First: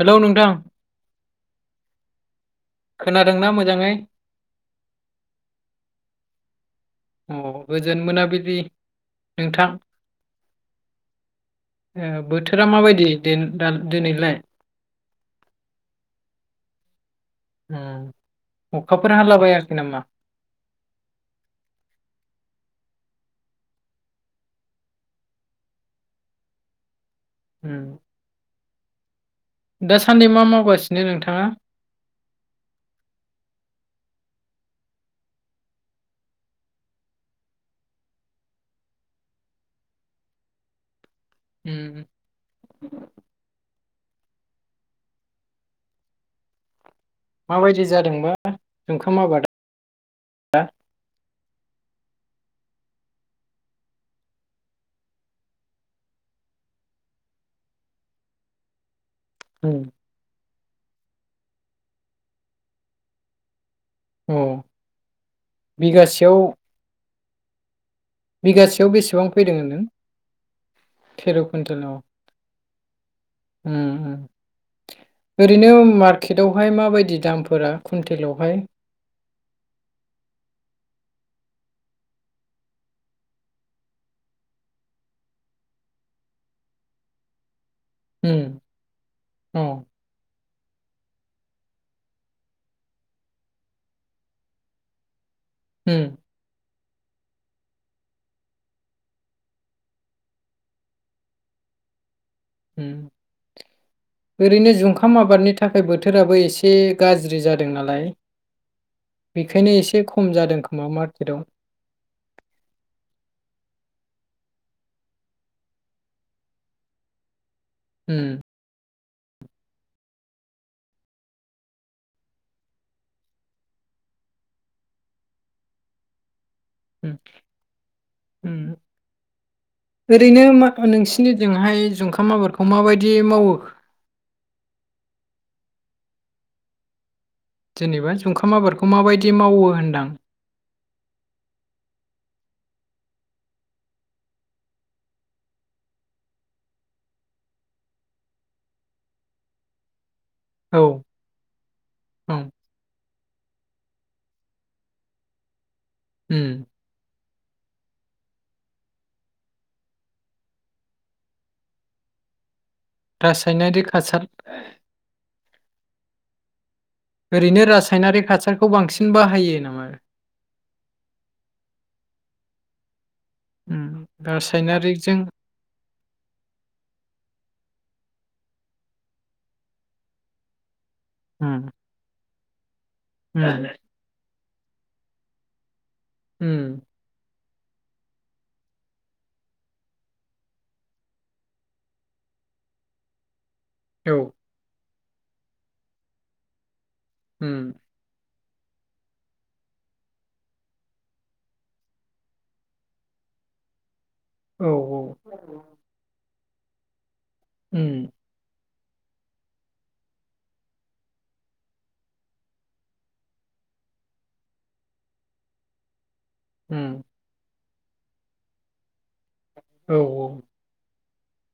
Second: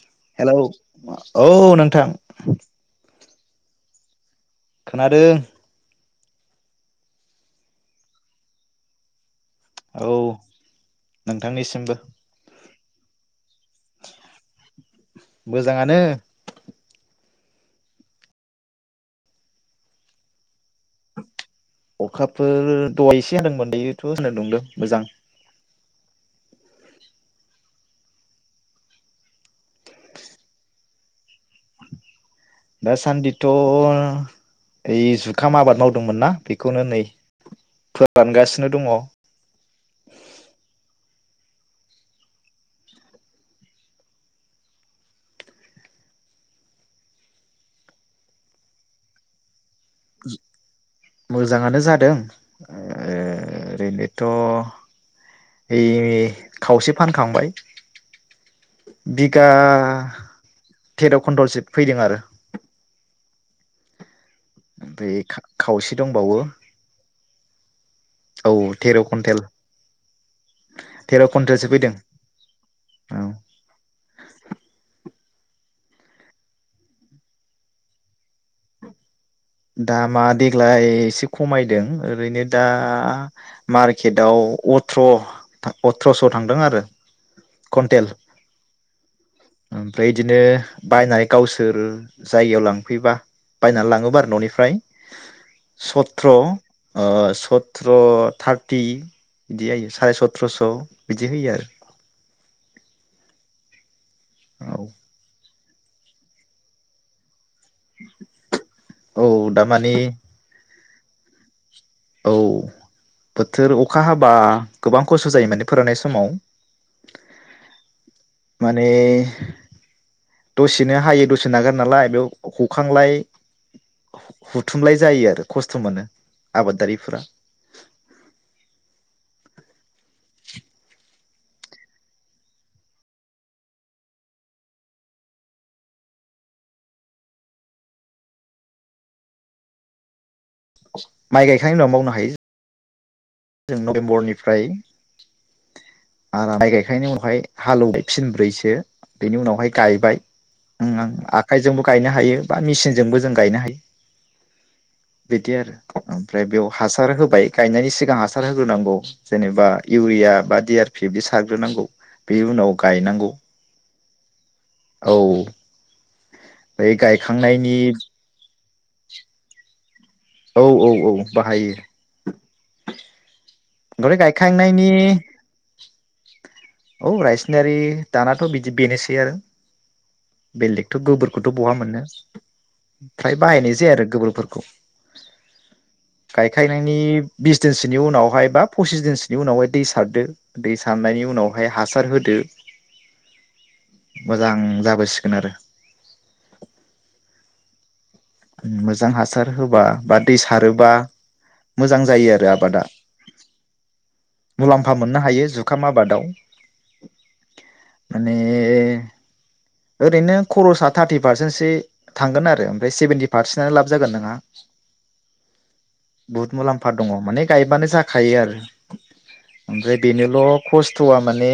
Hello नोंथां hello औ नोंथां खोनादोंना मोजाङै? खोनादों। अ गोजोन मोनाबलि औ नोंथांनिसिमबो। ओ बोथोरा माबायदि देन दा दोनैलाय। मोजाङानो उम अखाफोर हालाबायाखै नामा? अखाफोर दहाय एसे होनदोंमोन दायोथ' सान्दुं दुंदों मोजां। उम। दासान्दि मा मावगासिनो नोंथाङा? दासान्दिथ' ओइ जुखाम आबाद मावदोंमोन ना बेखौनो नै फोरानगासिनो दंङ। उम। माबायदि जादोंबा जुखाम आबा-दा? मोजांङानो जादों ओ ओरैनोथ ऐ खावसे फानखांबाय। बिगा उम तेरकुन्टलसो फैदों आरो। अ ओफ्राय खावसे बिगासेयाव दंबावो औ बिगासेयाव तेर' बेसेबां कुन्टेल फैदों होनदों तेर' थेर' कुन्टेलसो कुइन्टेल अ। फैदों औ उम। ओरैनो मार्केटावहाय माबायदि दामफोरा कुन्टेलावहाय? दामा देग्लाय एसे खमायदों ओरैनो दा मारकेटआव अथ्र अथ्रस' थांदों आरो। कुन्टेल उम अ ओमफ्राय इदिनो बायनानै गावसोर जायगायाव लांफैबा बायनानै लाङोबा बारो न'निफ्राय उम सत्र ओ सत्र थार्टि बिदि जायो सारि सथ्रस' बिदि होयो आरो। उम ओरैनो औ जुंखाम आबादनि था थाखाय बोथोराबो एसे गाज्रि जादों। दों नालाय औ बेखायनो दामानि एसे खम जादों खो मा मार्कतदाव। औ बोथोर अखा हाबा गोबां खस्थ' जायो माने फोरोंनाय समाव उम माने दसेनो हायो दसे नागार नालाय बेयाव हखांलाय हुथुमलाय जायो आरो खस्थ' मोनो। उम आबादारिफोरा उम [unintelligible] इनिदिंहाय जुंखाम आबादखौ माबायदि मावो? जेनेबा जुंखाम आबादखौ माबायदि मावो होनदां? माइ गायखांनायनि उनाव मावनो हायो। जों नभेम्बरनिफ्राय आर माइ गायखांनायनि उनावहाय हालौव फिनब्रैसो बेनि उनावहाय गायबाय औ ओम आं आखायजोंबो गायनो औ हायो बा मेसिनजोंबो जों गायनो हायो। बेदि आरो उम ओमफ्राय बेयाव हासार होबाय गायनायनि सिगां हास रोनांगौ जेनेबा इउरिया बा डि आर पिदि सारग्रोनांगौ बेनि उनाव गायनांगौ रासायनारिक हासार औ बे ओरैनो गायखांनायनि रासायनारि हासार खौ बांसिन बाहायो नामा? औ औ औ बाहायो। उम दय गायखांनायनि रासायनारिकजों औ रायसनारि दानाथ' बिदि बेनोसै आरो बेलेग थ' गोबोरखौथ' उम बहा मोनो। ओमफ्राय उम बाहायनाय जायो आरो गोबोरफोरखौ [unintelligible] गाय उम खायनायनायनि बिस दिनसोनि उनावहाय बा पसिस दिनसोनि उनावहाय दै सारदो दै सारनायनि उनाव बेहाय हासार होदो। औ मोजां जाबाय सिगोन आरो उम मोजां हासार होबा बा दै सारोबा मोजां जायो आरो आबादा। औ मुलाम्फा मोननो हायो जुखाम आबादाव, उम माने ओरैनो खरसा थारटि पारसेसो थांगोन आरो ओमफ्राय सेभेन्टि पारसेटनो लाब जागोन नोंहा। बुहुत उम मुलाम्फा दंङ माने गायबानो जाखायो आरो ओमफ्राय औ औ बेनोल' खस खस्थ'आ माने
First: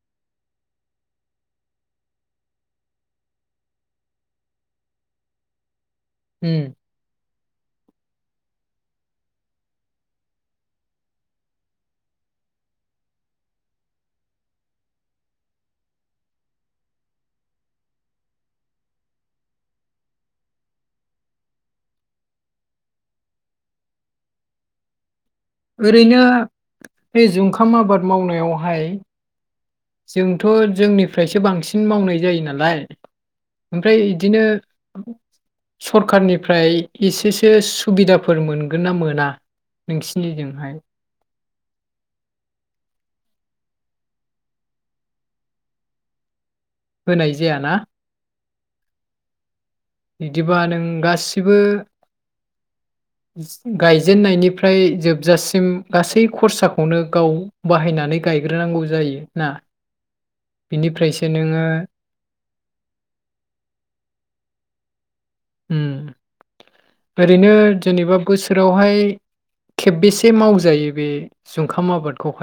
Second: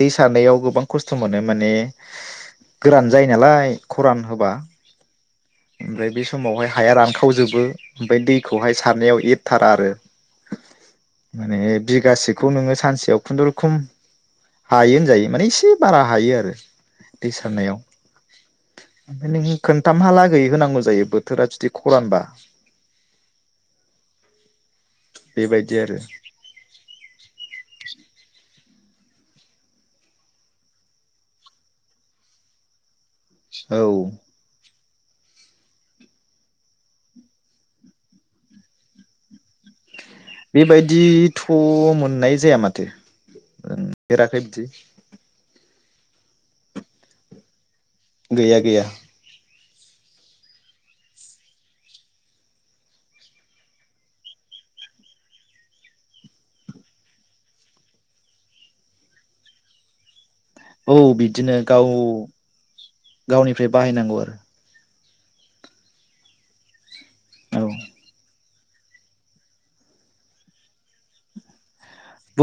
दै सारनायाव गोबां खस्थ' मोनो माने गोरान जायो नालाय खरान होबा। ओमफ्राय बे उम समावहाय हाया रानखावजोब बो ओमफाय दैखौहाय सारनायाव एरथारा आरो। माने बिगासेखौ नोङो सानसेयाव खुनुरुखुम हायो होनजायो माने एसे बारा हायो आरो दै सारनायाव ओमफाय नों खोनथामहालागै होनांगौ जायो बोथोरा जुदि खरानबा। बेबायदि आरो। ओरैनो बे जुंखाम आबाद मावनायावहाय जोंथ' जोंनिफ्रायसो बांसिन मावनाय जायो नालाय। औ ओमफ्राय इदिनो सरखारारनिफ्राय एसेसो सुबिदाफोर मोनगोन ना मोना? नोंसिनिजोंहाय बेबायदिथ' मोननाय जाया माथो ओम देराखै बिदि। होनाय जायाना गैया गैया। बिदिबा नों गासिबो गायजेननायनिफ्राय जोबजासिम गासै खरसाखौनो गाव बाहायनानै गायग्रोनांगौ जायो ना औ बिनिफ्रायसो बिदिनो नोङो गाव गावनिफ्राय बाहायनांगौ आरो। हम ओरैनो औ जेनेबा बोस बेवहाय खेबबेसे मावजायो बे जुं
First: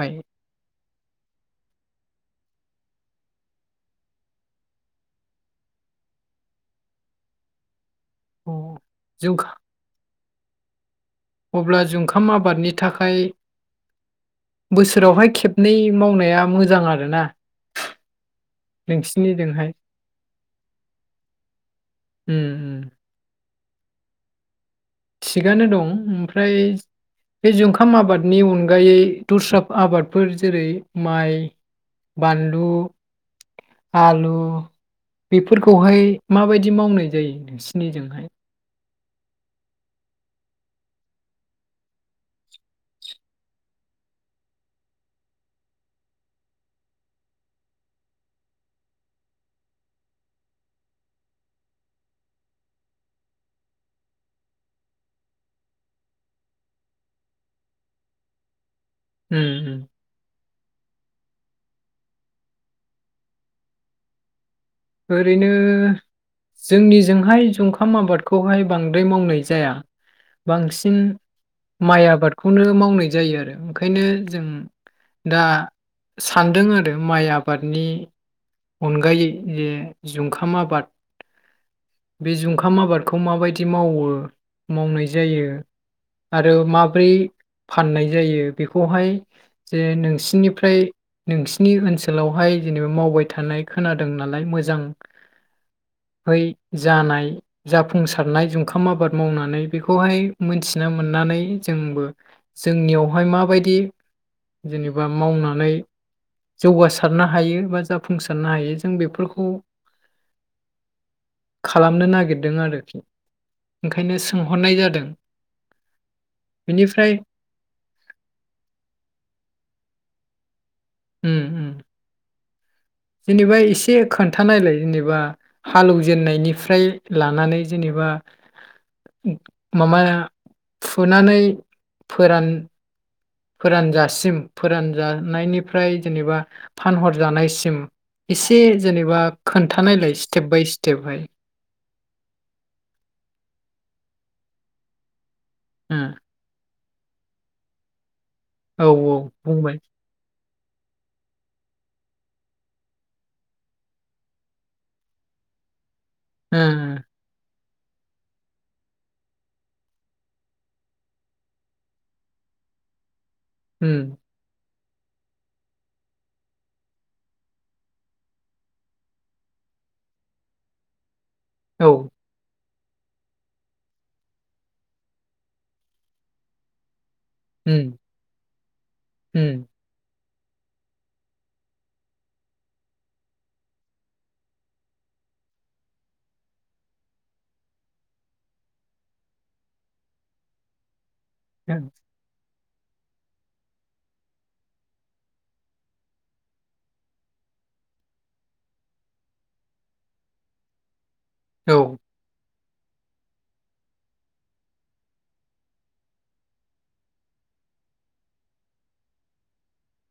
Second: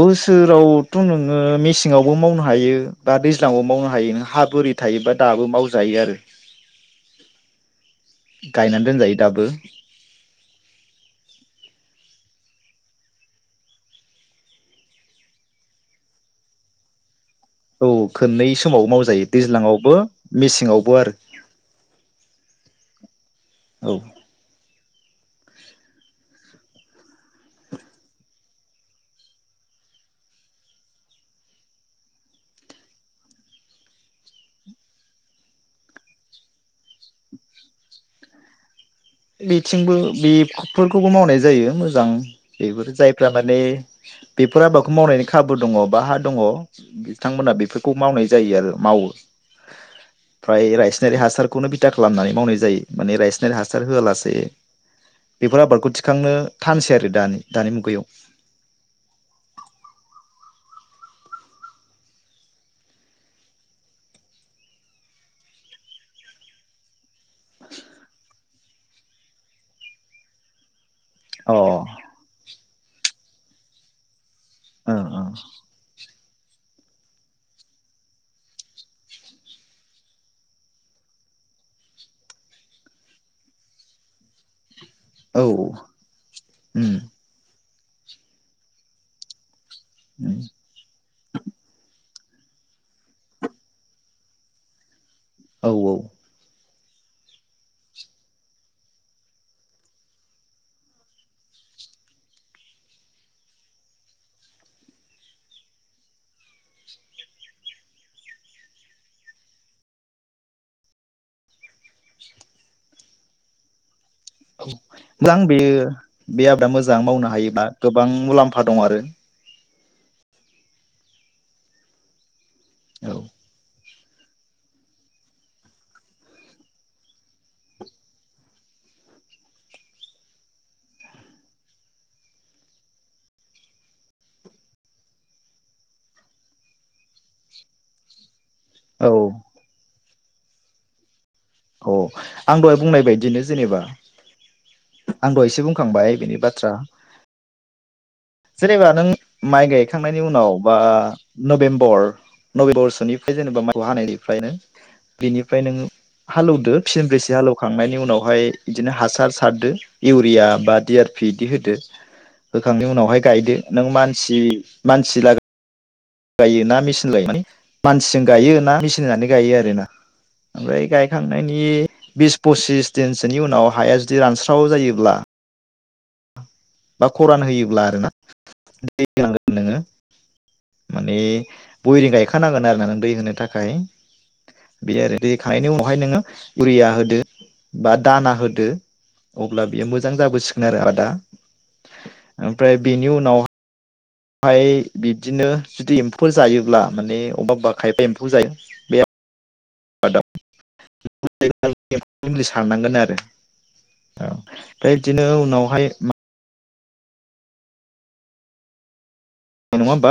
बोसोरावथ' नोङो मेसेङावबो मावनो हायो। बा दैज्लांयाव मावनो हायो नों हा बोरि थायोबा दाबो मावजायो आरो। अ गायनानै दोनजायो जुंखा दाबो। अब्ला जुंखाम आबादनि थाखाय बोसोरावहाय खेबनै मावनाया मोजां आरोना। औ खोननै समावबो मावजायो नोंसिनिजोंहाय दैज्लांआवबो मेसेङावबो आरो। उम औ। थिगानो दं ओमफ्राय बे जुखाम आबादनि अनगायै दुस्रा आबादफोर जेरै माइ बानलु आलु बेफोरखौहाय माबायदि मावनाय जायो नोंसिनिजोंहाय? बेथिंबो बेफोरखौबो मावनाय जायो मोजां बेफोर जायफ्रा माने बेफोर आबादखौ मावनायनि खाबु दङ बा हा दङ बिथांमोनहा बेफोरखौ मावनाय जायो आरो मावो फ्राय रायसनारि हासारखौनो बिथा खालामनानै मावनाय जायो माने रायसनारि हासार हासार होआलासेै बेफोर आबादखौ थिखांनो थानसै आरो दानि दानि मुगायाव। उम उम ओरैनो जोंनिजोंहाय जुंखाम आबादखौहाय बांद्राय मावनाय जाया बांसि उम अ ओ माइ आबादखौनो मावनाय जायो आरो ओंखायनो जों ओ दा सानदों आरो माइ आबादनि अनगायै जे जुंखाम आबाद बे जुंखाम आबादखौ माबायदि मावो मावनाय जायो औ आरो उम माब्रै फाननाय जायो बेखौहाय जे उम नोंसिनिफ्राय नोंसिनि ओनसोल सोलावहाय जेनेबा मावबाय थानाय खोनादों नालाय मोजां औ औ। जानाय जाफुंसारनाय जुखाम आबाद मावनानै बेखौहाय मोनथिनो मोननानै जोंबो जोंनियावहाय माबायदि जेनेबा मावनानै जौगासारनो हायो बा जाफुंसारनो हायो जों बेफोरखौ, [inaudible] खालामनो नागिरदों आरोखि ओंखायनो सोंहरनाय जादों मोजां बेयो बे आबादा मोजां बेनिफ्राय मावनो हायोबा गोबां मुलाम्फा दं आरो उम उम। औ जेनेबा एसे खोन्था नायलाय जेनेबा हालौव जेननायनिफ्राय लानानै जेनेबा माबा फुनानै फोरान फोरानजासिम फोरान जानायनिफ्राय जेनेबा फानहर जानायसिम। एसे औ जेनेबा खोन्था नायलाय। टेपबाय सिटेप बाय। अ आं दहाय बुंनाय बायदिनो जेनेबा आं दहायसो बुंखांबाय ओ बिनि बाथ्रा औ जेनेबा नों माइ बुंबाय गायखांनायनि उनाव बा नभेम्बर नभेम्बरसोनिफ्राय जेनेबा माइखौ हानायनिफ्रायनो बेनिफ्राय नों ओ हालौदो फिसिनब्रैसो हालौ खांनायनि उनावहाय बिदिनो हासार सारदो इउरिया डि आर पि बिदि होदो होखांनायनि उनाव गायदो नों उम मानसि मानसि ला गायोना मेचिन लायो माने मानसिजों गायोना मेचिन होनानै गायो आरोना ओमफ्राय गाय खांनायनि औ बिस पसिस दिनसोनि उनाव हाया जुदि रानस्राव जायोब्ला बा खरान जायोब्ला उम आरोना दै [unintelligible] उम नोङो। माने बयरिं गायखानांगोन आरोना नों दै होनो थाखाय बे आरो दै होखांनायनि उनावहाय उरिया होदो बा दाना होदो अब्ला बेयो मोजां जाबोसिगोन आरो आबादा उम। ओमफ्राय बेनि उनाव हाय बिब्दिनो जुदि एम्फौ जायोब्ला माने अबा अबेबा खायफा एम्फौ जायो बेया [unintelligible] औ। थांनांगोन आरो। औ, ओमफ्राय बिदिनो उनावहाय मा अ नङा होनबा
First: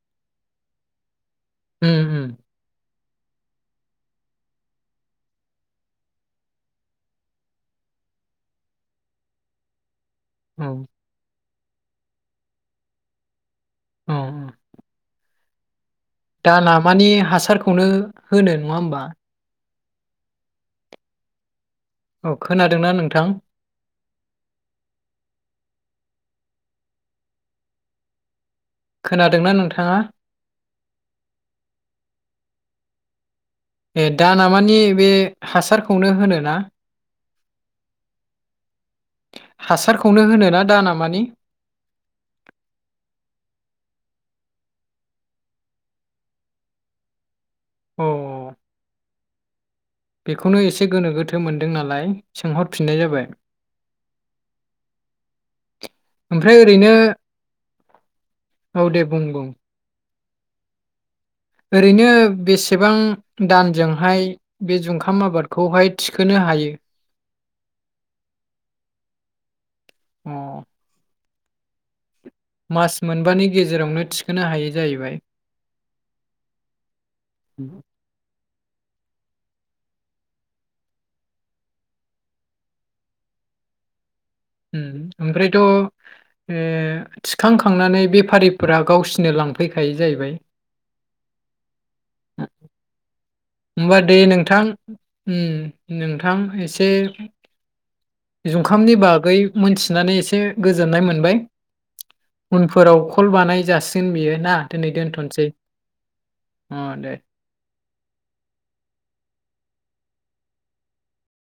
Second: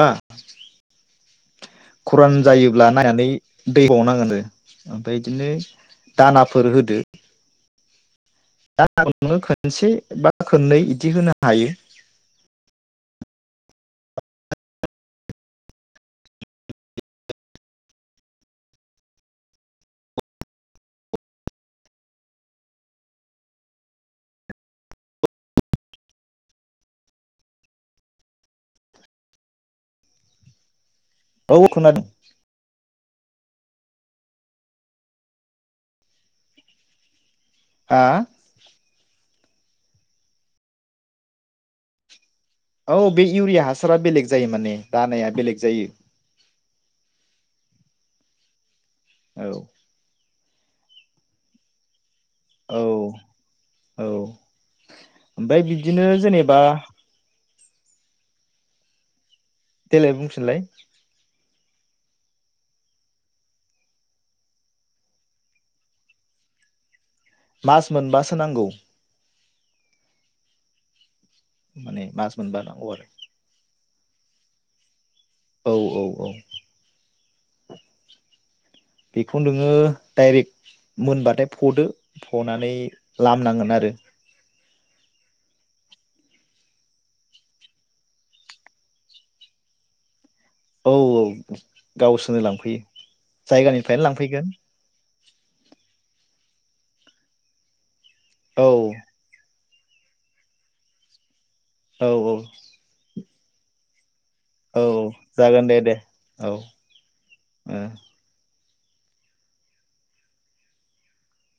उम खरान जायोब्ला नायनानै दै [unintelligible] ओमफ्राय बिदिनो दानाफोर होदो [inaudible] दानाखौ नोङो खोनसे बा खननै औ बिदि होनो हा हायो। औ दाना मानि हासारखौनो होनो नङा होमबा? औ खोनादोंना नोंथां खोनादोंना नोंथाङा? औ खोनादों। ए दा ना मानि बे हासारखौनो होनो ना। हा? हासारखौनो होनोना दा नामानि? औ बे इउरिया हासारा बेलेग जायो माने दानाया बेलेग जायो। औ। औ बेखौनो एसे गोनो गोथो मोनदों नालाय। औ सोंहरफिननाय जाबाय औ ओमफ्राय बिदिनो जेनेबा ओमफ्राय ओरैनो औ दे बुं बुं। देलाय बुंफिनलाय ओरैनो बेसेबां दानजोंहाय बे जुंखाम आबादखौहाय थिखोनो हायो? मास मोनबासो नांगौ। अ। माने मा मास मोनबानि गेजेरावनो थिखोनो हायै जाहैबाय। औ औ औ। औ। बेखौ नोङो डाइरेक्ट मोनबाथाय फदो, फनानै लामनांगोन आरो। उम ओमफ्रायथ' थिखांखांनानै बेफारिफोरा गावसिनो लांफैखायो जाहैबाय। औ औ गावसोरनो लांफैयो होमबा जायगानिफ्रायनो दैे लांफैगोन नोंथां उम, नोंथां एसे औ जुखामनि बागै। मोनथिनानै एसे गोजोननाय मोनबाय। औ औष [unintelligible] बानाय जासिगोन बियो। ना औ दिनै औ दोनथ'नोसै जागोन दे दे अ दे औ।